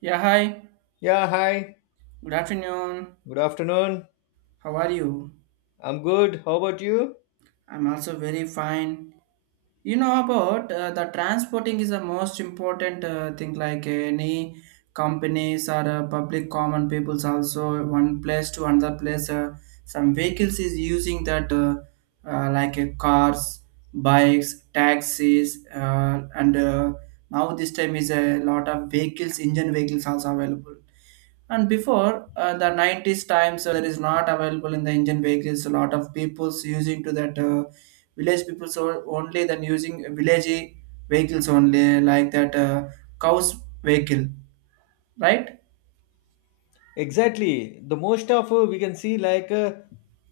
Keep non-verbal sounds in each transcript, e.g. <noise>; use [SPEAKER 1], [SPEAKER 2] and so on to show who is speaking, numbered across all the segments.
[SPEAKER 1] Yeah, hi.
[SPEAKER 2] Yeah, hi.
[SPEAKER 1] Good afternoon.
[SPEAKER 2] Good afternoon.
[SPEAKER 1] How are you?
[SPEAKER 2] I'm good. How about you?
[SPEAKER 1] I'm also very fine. You know about the transporting is the most important thing like any companies or public common peoples also one place to another place, some vehicles is using that, cars, bikes, taxis, and now this time is a lot of vehicles engine vehicles also available. And before the 90s times, there is not available in the Indian vehicles. A lot of people's using to that, village people so only then using village vehicles only like that, cows vehicle, right?
[SPEAKER 2] Exactly. The most of we can see like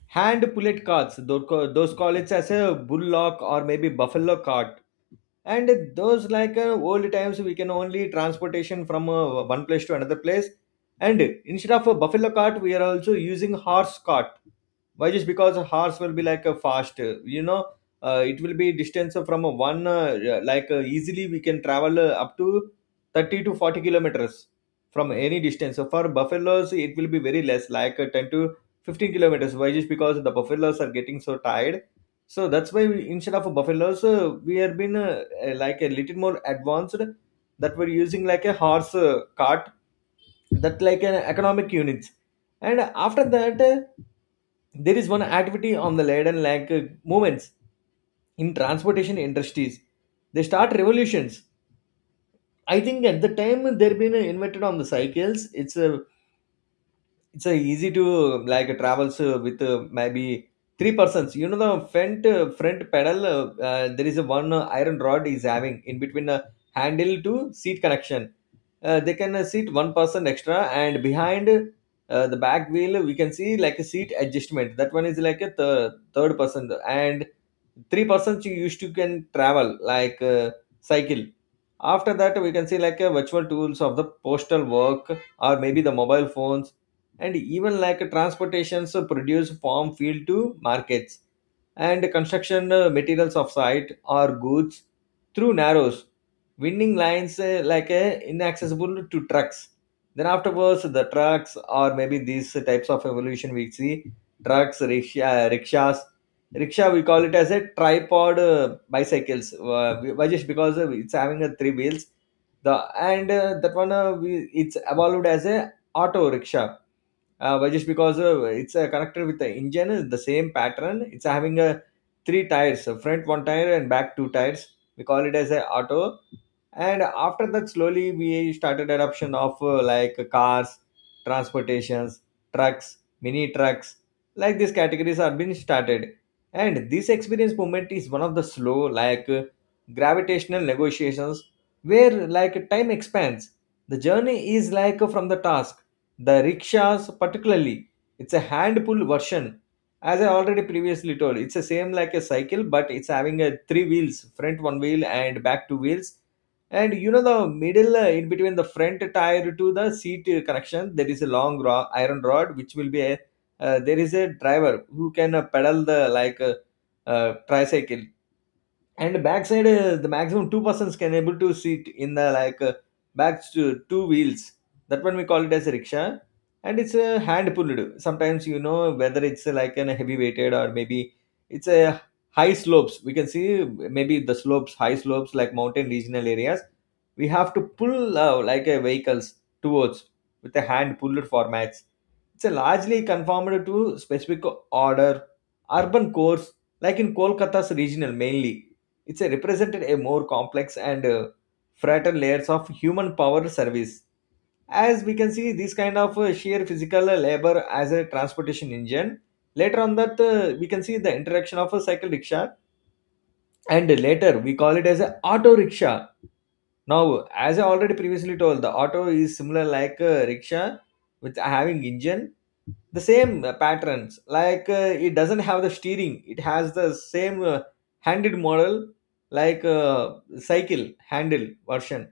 [SPEAKER 2] hand pullet cards. Those call it as a bullock or maybe buffalo cart. And those like old times we can only transportation from one place to another place. And instead of a buffalo cart, we are also using horse cart. Why just because a horse will be like a fast, it will be distance from a one easily we can travel up to 30 to 40 kilometers from any distance, so for buffaloes it will be very less, 10 to 15 kilometers. Why just because the buffaloes are getting so tired, so that's why we, instead of buffaloes, we have been like a little more advanced, that we're using like a horse cart, that like an economic unit. And after that, there is one activity on the laden like movements in transportation industries, they start revolutions. I think at the time they've been invented on the cycles. It's a easy to travels with maybe three persons, you know, the front front pedal. Uh, There is a one iron rod is having in between a handle to seat connection. They can seat one person extra, and behind the back wheel we can see like a seat adjustment, that one is like a third person, and three persons you used to can travel like cycle. After that we can see like a virtual tools of the postal work, or maybe the mobile phones, and even like a transportations produce farm field to markets, and construction materials of site or goods through narrows, winding lines, inaccessible to trucks. Then afterwards the trucks, or maybe these types of evolution we see, trucks rickshaw, rickshaws. Rickshaw we call it as a tripod bicycles, why just because it's having a three wheels. The and uh, that one it's evolved as a auto rickshaw. But just because it's a connector with the engine is the same pattern, it's having a three tires, a front one tire and back two tires. We call it as a auto. And after that slowly we started adoption of like cars transportations, trucks, mini trucks, like these categories are being started. And this experience movement is one of the slow like gravitational negotiations, where like time expands, the journey is like from the task. The rickshaws particularly, it's a hand pull version. As I already previously told, it's the same like a cycle, but it's having a three wheels, front one wheel and back two wheels. And you know the middle in between the front tire to the seat connection, there is a long iron rod which will be a there is a driver who can pedal the like tricycle. And backside the maximum two persons can able to sit in the like back to two wheels. That one we call it as a rickshaw, and it's a hand pulled. Sometimes you know, whether it's like an heavy weighted, or maybe it's a high slopes we can see maybe the slopes, high slopes like mountain regional areas, we have to pull like a vehicles towards with a hand pulled formats. It's a largely conformed to specific order, urban cores, like in Kolkata's regional mainly. It's a represented a more complex and fragile layers of human power service. As we can see, this kind of sheer physical labor as a transportation engine. Later on that, we can see the interaction of a cycle rickshaw, and later we call it as a auto rickshaw. Now, as I already previously told, the auto is similar like a rickshaw with having engine, the same patterns. Like it doesn't have the steering, it has the same handed model, like cycle handle version.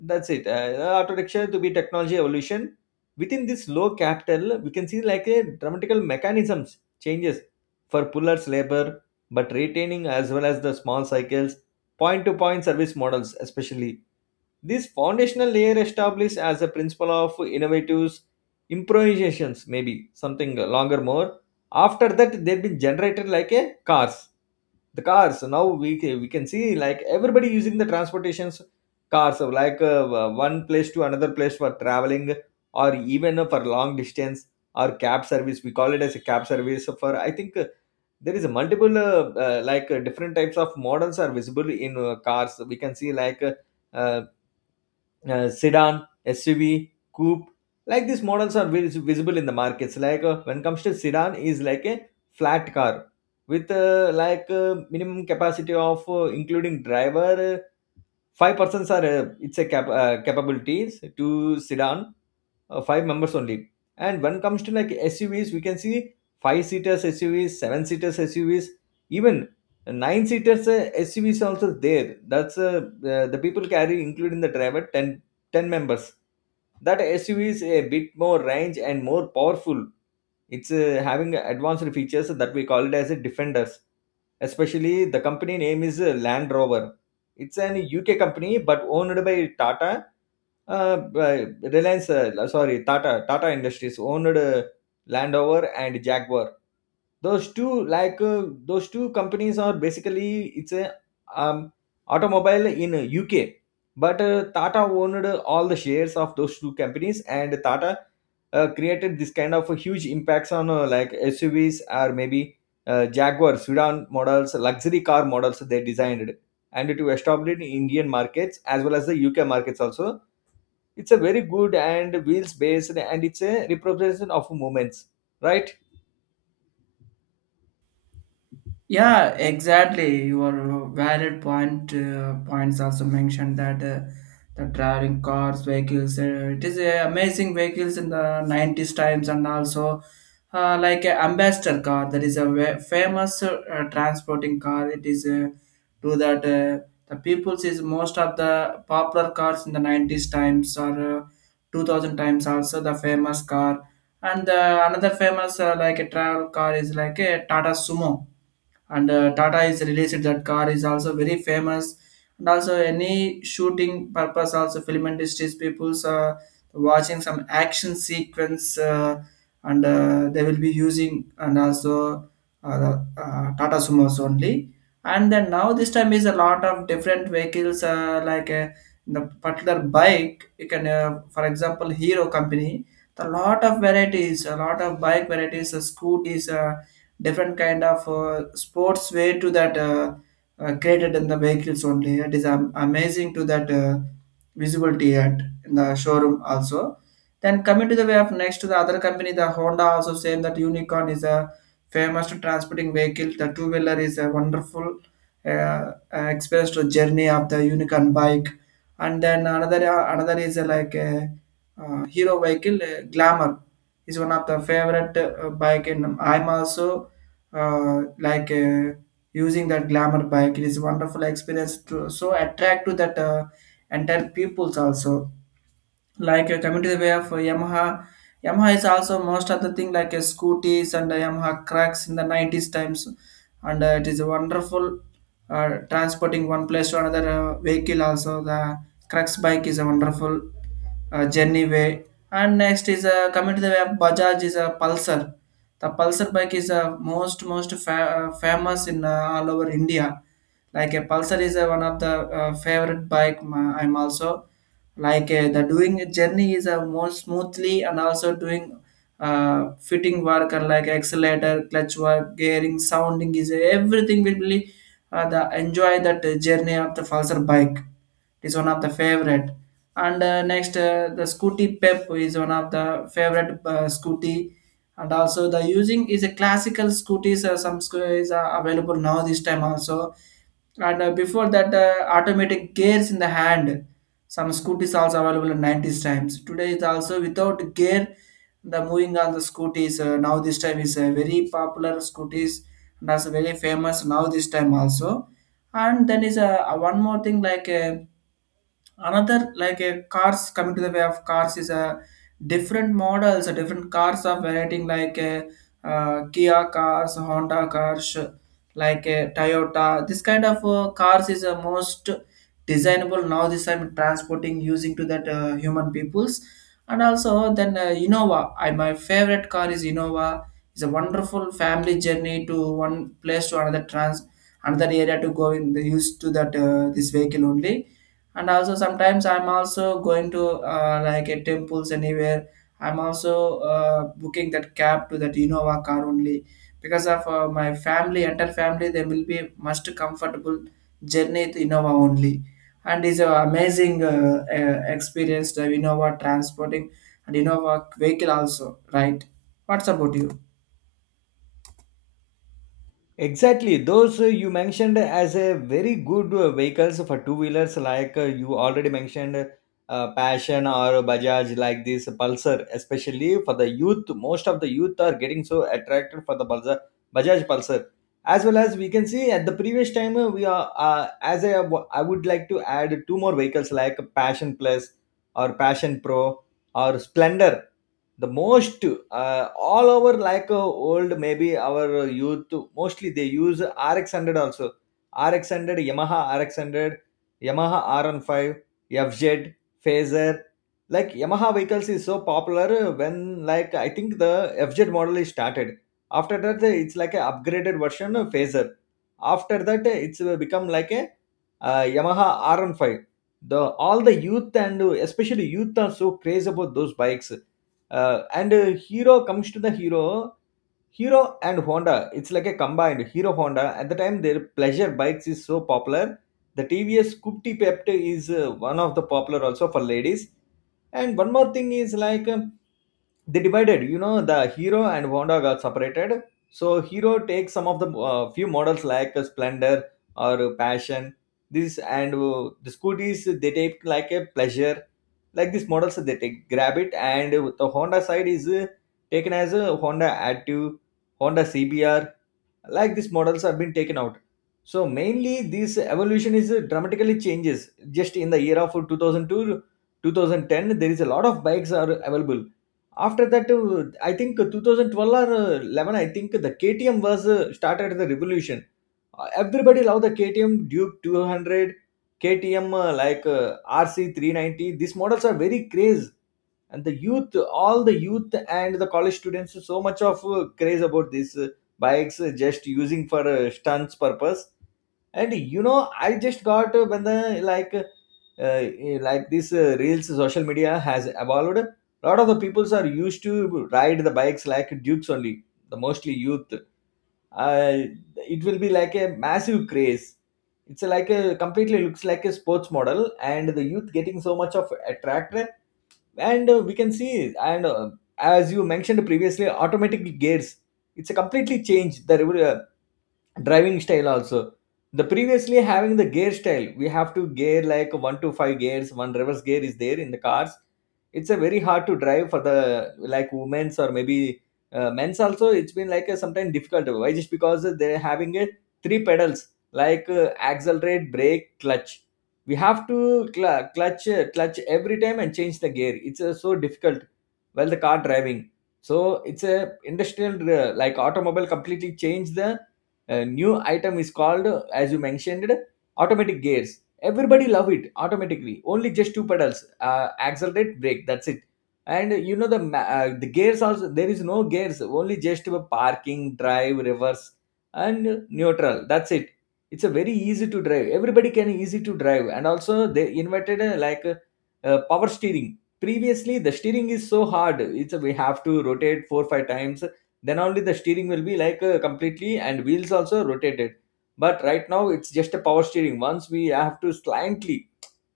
[SPEAKER 2] That's it. The auto rickshaw to be technology evolution. Within this low capital, we can see like a dramatical mechanisms changes for pullers labor, but retaining as well as the small cycles point to point service models, especially. This foundational layer established as a principle of innovatives, improvisations, maybe something longer more. After that, they've been generated like a cars. The cars now we we can see like everybody using the transportations cars of like one place to another place for traveling, or even for long distance, or cab service. We call it as a cab service for I think there is a multiple different types of models are visible in cars. We can see like uh, sedan, SUV, coupe. Like these models are visible in the markets. Like when comes to sedan, is like a flat car with minimum capacity of including driver. Five persons are it's a capabilities to sedan, five members only. And when comes to like SUVs, we can see five seaters SUVs, seven seaters SUVs, even nine seaters SUVs also there. That's the people carry, including the driver, ten members. That SUV is a bit more range and more powerful. It's having advanced features that we call it as a defenders. Especially the company name is Land Rover. It's an UK company but owned by Tata by Tata, Tata Industries owned Land Rover and Jaguar. Those two, those two companies, are basically it's a um, automobile in UK. But Tata owned all the shares of those two companies, and Tata created this kind of a huge impacts on like SUVs, or maybe Jaguar sedan models, luxury car models they designed, and to establish Indian markets as well as the UK markets also. It's a very good and wheels based, and it's a representation of movements, right?
[SPEAKER 1] Yeah, exactly. Your valid point, points also mentioned that the driving cars, vehicles, it is amazing vehicles in the 90s times, and also like a ambassador car, that is a famous transporting car. It is to that the people's is most of the popular cars in the 90s times or 2000 times also the famous car. And another famous like a travel car is like a Tata Sumo, and Tata is released that car is also very famous. And also any shooting purpose, also film industries people's watching some action sequence, and they will be using, and also Tata Sumos only. And then now this time is a lot of different vehicles, the particular bike you can, for example Hero company, the lot of varieties, a lot of bike varieties, scooters, different kind of sports way to that, created in the vehicles only. It is amazing to that visibility at in the showroom also. Then coming to the way of next to the other company, the Honda also same, that Unicorn is a famous transporting vehicle, the two-wheeler is a wonderful uh, uh, experience to journey of the Unicorn bike. And then another, another is like a Hero vehicle, Glamour is one of the favorite bike, and I'm also uh, like uh, using that Glamour bike. It is wonderful experience to so attract to that entire peoples also, like coming to the way of Yamaha. Yamaha is also most of the thing like scooters, and Yamaha Cracks in the 90s times, and it is a wonderful transporting one place to another vehicle. Also, the Cracks bike is a wonderful journey way. And next is coming to the way of Bajaj is a Pulsar. The Pulsar bike is most famous in all over India. Like a Pulsar is one of the favorite bike. I'm also like the doing journey is a more smoothly, and also doing fitting work, and like accelerator clutch work gearing sounding is everything will be, the enjoy that journey of the Falser bike. It is one of the favorite. And next the Scooty Pep is one of the favorite scooty, and also the using is a classical scooters, are available now this time also. And before that, automatic gears in the hand. Some scooters also available in 90s times. Today is also without gear. The moving on the scooters, now this time is a very popular scooters, and also very famous now this time also. And then is a one more thing like. Another like a cars, coming to the way of cars is a different models, a different cars of variety like a, Kia cars, Honda cars, like a Toyota, this kind of cars is a most designable now this time, transporting using to that human peoples. And also then Innova, I my favorite car is Innova. It's a wonderful family journey to one place to another trans, another area to go in the use to that this vehicle only. And also sometimes I'm also going to like a temples, anywhere I'm also booking that cab to that Innova car only, because of my family, entire family they will be most comfortable journey to Innova only. And it's an amazing experience, the Innova transporting and Innova vehicle also, right? What's about you?
[SPEAKER 2] Exactly, those you mentioned as a very good vehicles for two wheelers, like you already mentioned passion or bajaj like this pulsar, especially for the youth. Most of the youth are getting so attracted for the Balza, bajaj pulsar. As well as we can see at the previous time we are as I would like to add two more vehicles like passion plus or passion pro, our splendor, the most all over like old, maybe our youth mostly they use RX100 also, RX100, yamaha r 15, fz, phaser. Like yamaha vehicles is so popular. When like I think the fz model is started, after that it's like a upgraded version of phaser, after that it's become like a yamaha r 15. The all the youth and especially youth are so crazy about those bikes. And hero, comes to the hero. Hero and Honda, it's like a combined Hero Honda. At the time, their pleasure bikes is so popular. The TVS Coupe Pepto is one of the popular also for ladies. And one more thing is like they divided. You know, the Hero and Honda got separated. So Hero takes some of the few models like Splendor or Passion. This, and the scooters they take like a pleasure, like these models they take grab it. And the Honda side is taken as a Honda Active, Honda CBR, like these models have been taken out. So mainly this evolution is dramatically changes. Just in the year of 2002 to 2010, there is a lot of bikes are available. After that, I think 2012 or 11, I think the KTM was started the revolution. Everybody love the KTM Duke 200, KTM RC 390. These models are very craze, and the youth all the youth and the college students so much of craze about these bikes, just using for stunts purpose. And you know I just got when the like uh, uh, like this reels social media has evolved. A lot of the peoples are used to ride the bikes like dukes only, the mostly youth. uh, it will be like a massive craze. It's like a completely looks like a sports model, and the youth getting so much of attracted, and we can see. And as you mentioned previously, automatic gears, it's a completely change the driving style also. The previously having the gear style, we have to gear like one to five gears, one reverse gear is there in the cars. It's a very hard to drive for the like women's, or maybe men's also. It's been like a sometimes difficult, why just because they're having a three pedals like accelerate, brake, clutch. We have to clutch every time and change the gear. It's so difficult while the car driving. So it's a industrial like automobile completely changed the, a new item is called, as you mentioned, automatic gears. Everybody love it automatically, only just two pedals, accelerate, brake, that's it. And you know the the gears also there is no gears, only just a parking, drive, reverse, and neutral, that's it. It's a very easy to drive, everybody can easy to drive. And also they invented power steering. Previously the steering is so hard, it's a, we have to rotate 4 5 times, then only the steering will be like completely and wheels also rotated. But right now it's just a power steering, once we have to slightly,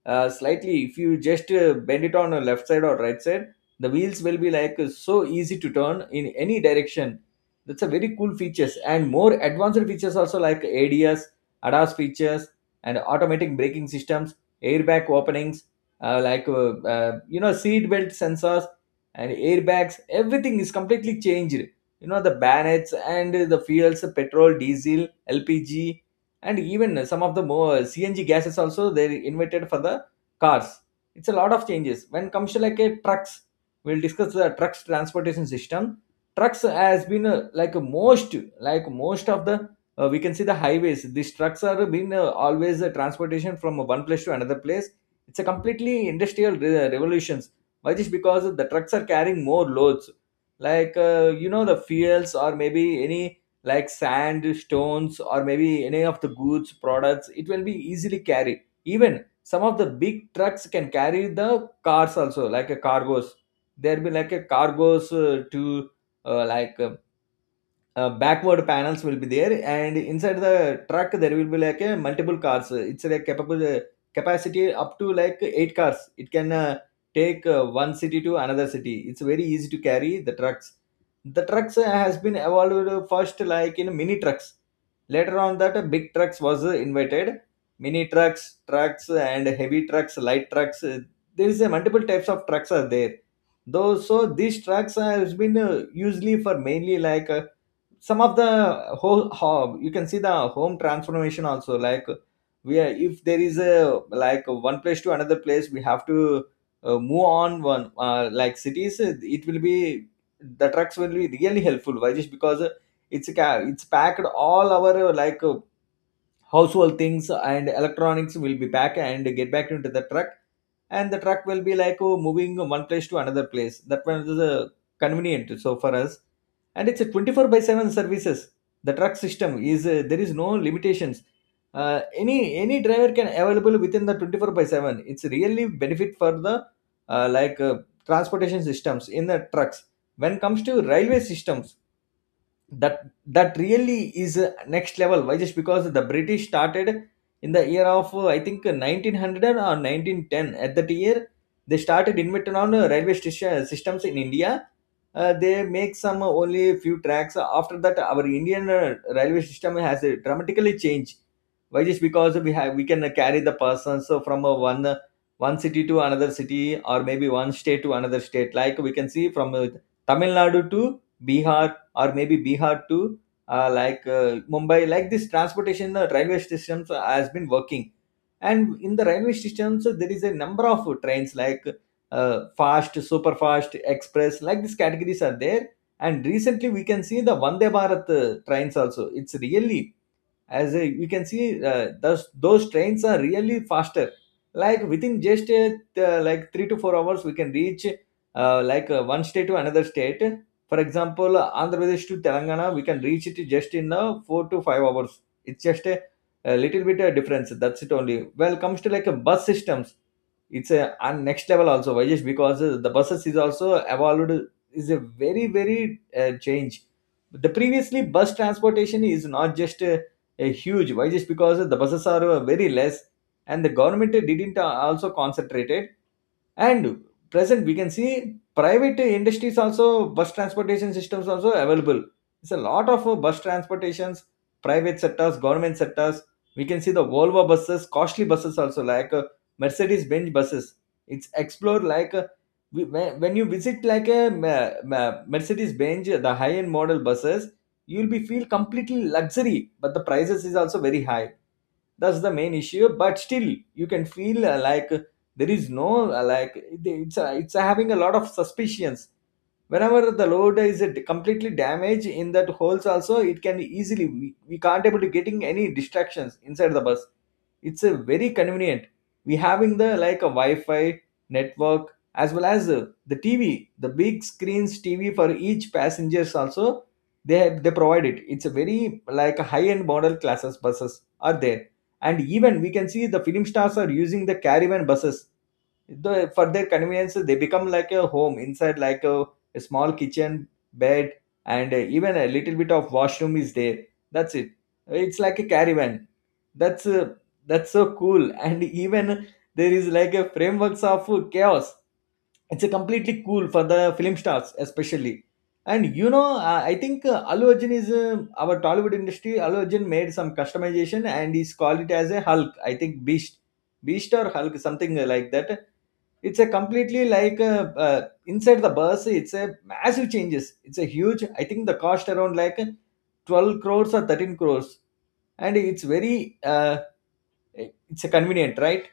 [SPEAKER 2] slightly, if you just bend it on the left side or right side, the wheels will be like so easy to turn in any direction. That's a very cool features, and more advanced features also, like ads, ADAS features and automatic braking systems, airbag openings, you know, seat belt sensors and airbags, everything is completely changed. You know the bannets and the fuels, petrol, diesel, LPG, and even some of the more CNG gases also they invented for the cars. It's a lot of changes. When comes to like a trucks, we'll discuss the trucks transportation system. Trucks has been like most of the we can see the highways. These trucks are been always a transportation from one place to another place. It's a completely industrial revolutions. Why this? Because the trucks are carrying more loads, like you know, the fuels or maybe any like sand, stones, or maybe any of the goods products. It will be easily carried, even some of the big trucks can carry the cars also, like a cargos. There be like a cargos to like backward panels will be there, and inside the truck there will be like a multiple cars, it's like capable capacity up to like eight cars it can take one city to another city. It's very easy to carry the trucks. The trucks has been evolved first like in mini trucks, later on that big trucks was invented. Mini trucks, trucks and heavy trucks, light trucks, there is a multiple types of trucks are there. Those so these trucks has been usually for mainly like some of the whole how you can see the home transformation also, like we are, if there is a like one place to another place, we have to move on one like cities. It will be the trucks will be really helpful, why just because it's a it's packed all our household things and electronics will be packed and get back into the truck, and the truck will be like oh, moving one place to another place. That one is convenient so for us. And it's a 24 by 7 services, the truck system is there is no limitations. uh, any any driver can available within the 24 by 7. It's really benefit for the uh, like uh, transportation systems in the trucks. When comes to railway systems, that really is next level, why just because the British started in the year of I think 1900 or 1910, at that year they started inventing on railway station systems in India. They make some only few tracks. After that our Indian railway system has dramatically changed, why just because we have we can carry the persons from one city to another city, or maybe one state to another state, like we can see from Tamil Nadu to Bihar, or maybe Bihar to Mumbai. Like this transportation railway systems has been working. And in the railway systems there is a number of trains like fast, super fast, express. Like these categories are there. And recently we can see the Vande Bharat trains also. It's really, as a, we can see those trains are really faster, like within just a, like 3 to 4 hours we can reach one state to another state. For example, Andhra Pradesh to Telangana we can reach it just in 4 to 5 hours. It's just a little bit of difference, that's it only. Well comes to like a bus systems, it's a and next level also, why just because the buses is also evolved, is a very very change. The previously bus transportation is not just a huge, why just because the buses are very less and the government didn't also concentrate. And present, we can see private industries also, bus transportation systems also available. It's a lot of bus transportations, private sectors, government sectors. We can see the Volvo buses, costly buses also, like Mercedes Benz buses. It's explored like when you visit like a Mercedes Benz, the high end model buses, you'll be feel completely luxury, but the prices is also very high, that's the main issue. But still you can feel like there is no like it's having a lot of suspicions. Whenever the load is, it completely damaged in that holes also, it can easily we can't able to getting any distractions inside the bus. It's a very convenient. We having the like a Wi-Fi network, as well as the TV, the big screens TV for each passengers also they have, they provide it. It's a very like a high end model classes buses are there. And even we can see the film stars are using the caravan buses. The, for their convenience, they become like a home inside, like a small kitchen, bed, and even a little bit of washroom is there. That's it. It's like a caravan. That's uh, that's so cool. <laughs> And even there is like a frameworks of chaos. It's a completely cool for the film stars, especially. And you know, I think Allu Arjun is our Tollywood industry. Allu Arjun made some customization and he's called it as a Hulk. I think Beast, Beast or Hulk, something like that. It's a completely like a, inside the bus it's a massive changes. It's a huge, I think the cost around like 12 crores or 13 crores. And it's very it's a convenient, right?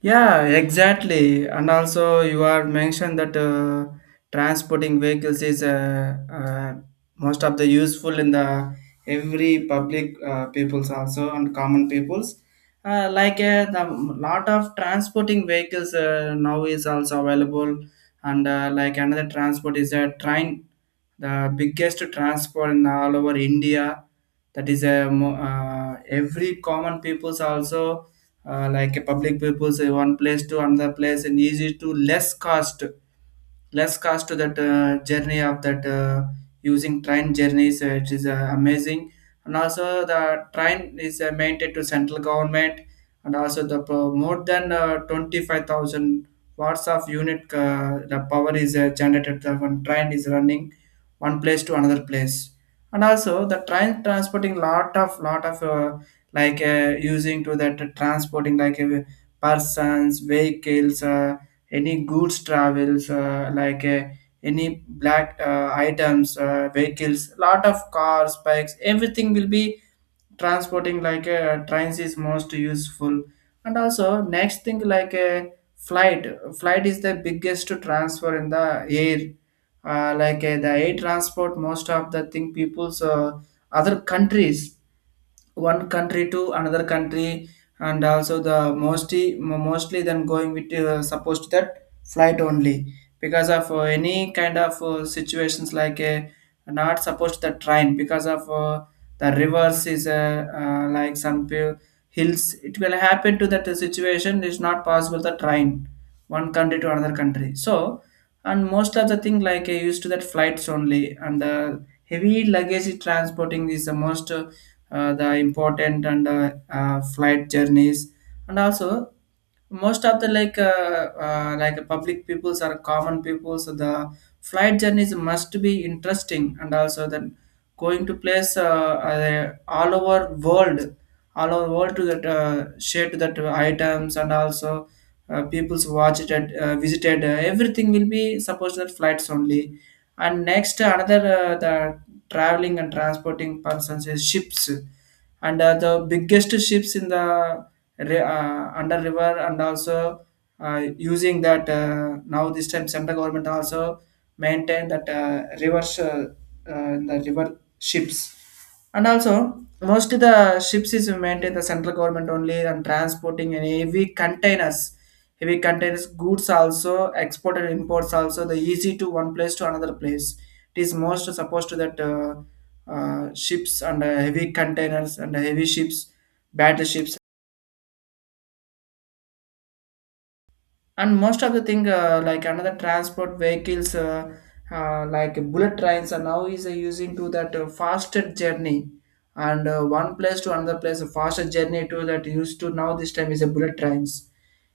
[SPEAKER 1] Yeah, exactly. And also, you are mentioned that transporting vehicles is, most of the useful in the every public peoples also, and common peoples. Like the lot of transporting vehicles now is also available, and like another transport is a train, the biggest transport in all over India. That is a every common peoples also like a public purpose, say one place to another place, and easy to less cost. Less cost to that journey of that, using train journeys, it is amazing. And also the train is maintained to central government, and also the more than 25,000 watts of unit, the power is generated the when train is running one place to another place. And also the train transporting lot of like using to that transporting, persons vehicles, any goods travels, any black items, vehicles, lot of cars, bikes, everything will be transporting, like a trains is most useful. And also next thing like a flight is the biggest transfer in the air. The air transport, most of the thing people's, other countries, one country to another country. And also the mostly then going with, supposed to that flight only, because of any kind of situations like not supposed to the train, because of the reverse is, hills, it will happen to that situation, it is not possible the train one country to another country so. And most of the thing like I used to that flights only, and the heavy luggage transporting is the most the important and flight journeys. And also most of the like public peoples or common peoples, so the flight journeys must be interesting, and also the going to place, all over world, all over world to that share to that items, and also people's watched it, visited, everything will be supposed that flights only. And next another, the traveling and transporting persons is ships. And the biggest ships in the under river, and also using that, now this time central government also maintain that rivers, the river ships. And also most of the ships is maintained the central government only, and transporting and heavy containers, heavy containers goods also, export and imports also, the easy to one place to another place, it is most supposed to that ships, and heavy containers and heavy ships, battleships. And most of the thing, like another transport vehicles, like bullet trains are now is using to that faster journey. And one place to another place, a faster journey to that used to, now this time is a bullet trains.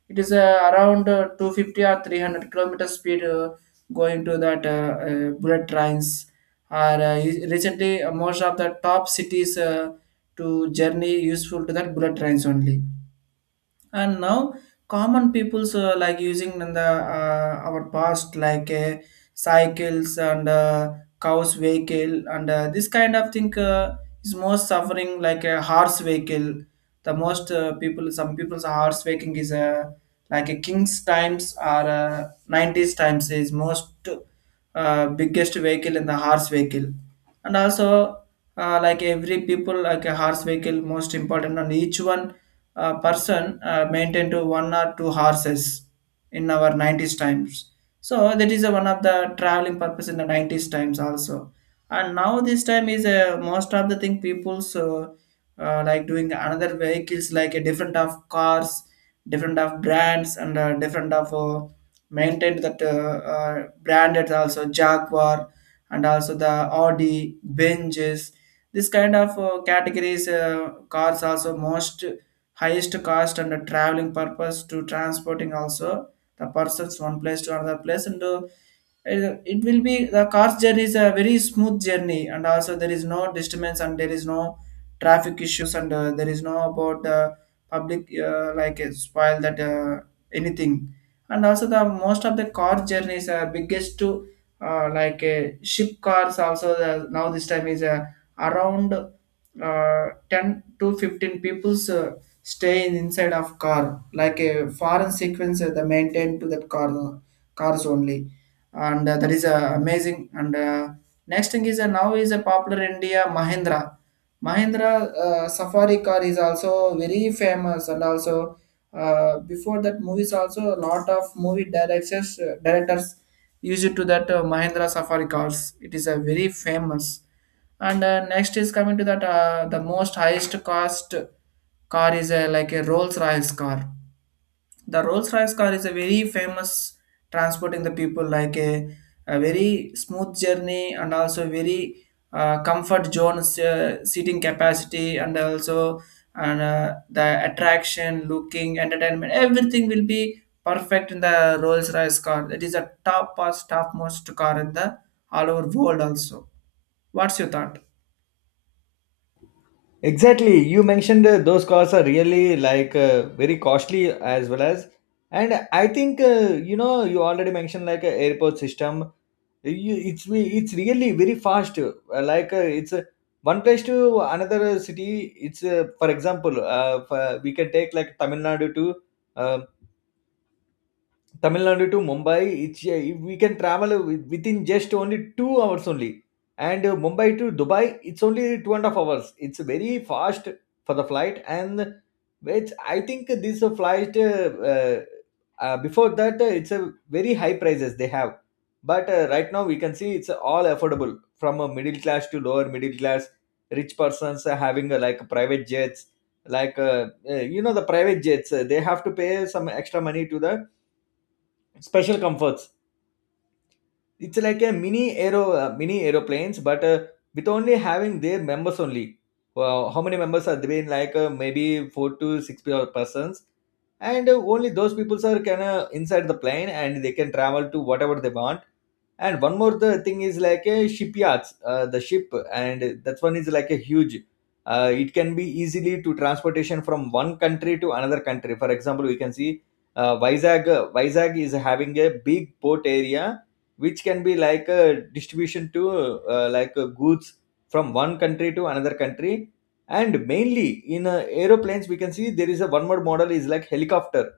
[SPEAKER 1] It is around 250 or 300-kilometer speed, going to that, bullet trains are recently, most of the top cities, to journey useful to that bullet trains only. And now common people's like using in the our past like cycles, and cows vehicle, and this kind of thing is most suffering like a horse vehicle. The most people, some people's horse vehicle is like a king's times or 90s times, is most biggest vehicle in the horse vehicle. And also like every people like a horse vehicle most important, and each one person maintain to one or two horses in our 90s times. So that is a, one of the traveling purpose in the 90s times also. And now this time is most of the thing people so, like doing another vehicles, like a different of cars, different of brands, and different of maintained that, branded also Jaguar, and also the Audi, Benjes. This kind of categories cars also most highest cost, and the traveling purpose to transporting also the persons one place to another place, and it will be the car's journey is a very smooth journey, and also there is no disturbance, and there is no traffic issues, and there is no about the public like a spoil that anything. And also the most of the car journeys are biggest to, ship cars also the, now this time is around 10 to 15 people's stay in inside of car like a foreign sequence, the maintain to that cars only. And that is amazing. And next thing is, now is a popular India Mahindra Safari car is also very famous, and also before that movies also, a lot of movie directors used to that Mahindra Safari cars. It is a very famous. And next is coming to that, the most highest cost car is like a Rolls Royce car. The Rolls Royce car is a very famous transporting the people like a very smooth journey, and also very comfort zones, seating capacity, and also and the attraction looking entertainment, everything will be perfect in the Rolls Royce car. That is a top most topmost car in the all over world also. What's your thought?
[SPEAKER 2] Exactly, you mentioned those cars are really like very costly as well as. And I think you know you already mentioned like a airport system. You, it's it's really very fast. It's one place to another city. It's for example, we can take like um, Tamil Nadu to Mumbai. It's we can travel within just only 2 hours only. And Mumbai to Dubai, it's only 2.5 hours. It's very fast for the flight. And it's, I think this flight before that it's a very high prices they have. But right now we can see it's all affordable, from a middle class to lower middle class. Rich persons are having like private jets, like you know the private jets, they have to pay some extra money to the special comforts. It's like a mini aero, mini aeroplanes, but with only having their members only. Well, how many members are there? Like maybe four to six persons. And only those people are can inside the plane, and they can travel to whatever they want. And one more the thing is like a shipyards, the ship, and that one is like a huge. It can be easily to transportation from one country to another country. For example, we can see Vizag. Vizag is having a big port area, which can be like a distribution to goods from one country to another country. And mainly in aeroplanes, we can see there is a one more model is like helicopter.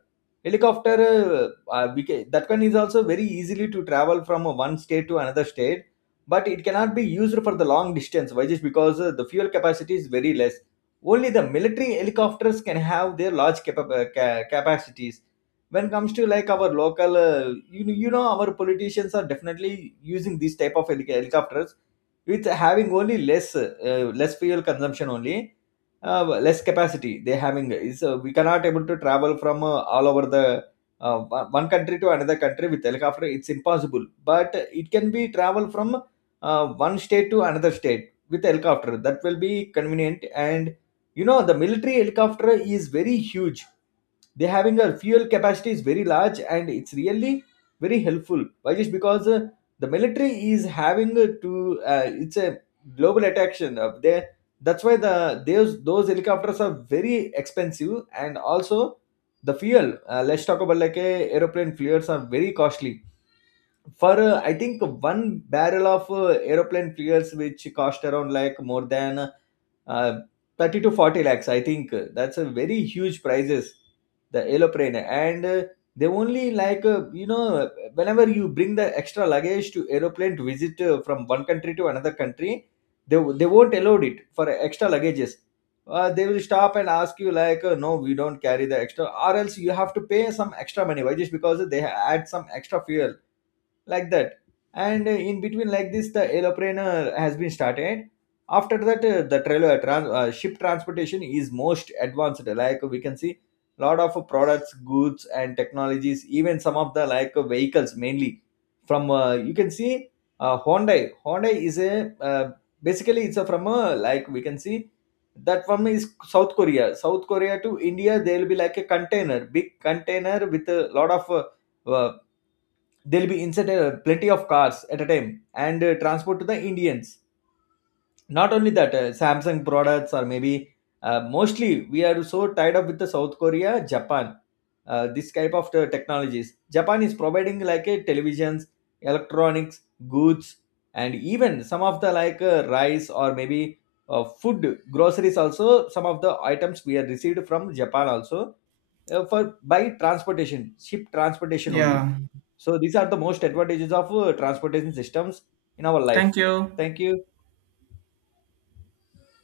[SPEAKER 2] Helicopter, we can, that one is also very easily to travel from one state to another state. But it cannot be used for the long distance, why just because the fuel capacity is very less. Only the military helicopters can have their large capacities. When it comes to like our local you know our politicians are definitely using these type of helicopters, with having only less less fuel consumption only. Less capacity they having is we cannot able to travel from all over the one country to another country with helicopter, it's impossible. But it can be travel from one state to another state with helicopter, that will be convenient. And you know the military helicopter is very huge, they having a fuel capacity is very large. And it's really very helpful, why just because the military is having to it's a global attraction of there, that's why the those helicopters are very expensive. And also the fuel let's talk about like a aeroplane fuels are very costly, for I think one barrel of aeroplane fuels which cost around like more than uh, 30 to 40 lakhs, I think that's a very huge prices. The aeroplane. And they only like you know, whenever you bring the extra luggage to aeroplane to visit from one country to another country, they won't allow it for extra luggages. They will stop and ask you like no, we don't carry the extra, or else you have to pay some extra money, why just because they add some extra fuel, like that. And in between like this the aeroplane has been started. After that the ship transportation is most advanced, like we can see lot of products, goods and technologies, even some of the like vehicles mainly from you can see Hyundai is a basically it's a from a like we can see that one is South Korea to India, there will be like a container, big container with a lot of uh, there'll be inside plenty of cars at a time, and transport to the Indians. Not only that, Samsung products or maybe mostly we are so tied up with the South Korea, Japan. This type of the technologies, Japan is providing like a televisions, electronics, goods. And even some of the like rice or maybe food groceries also, some of the items we are received from Japan also, for by transportation, ship transportation only.
[SPEAKER 1] Yeah.
[SPEAKER 2] So these are the most advantages of transportation systems in our life.
[SPEAKER 1] Thank you.
[SPEAKER 2] Thank you.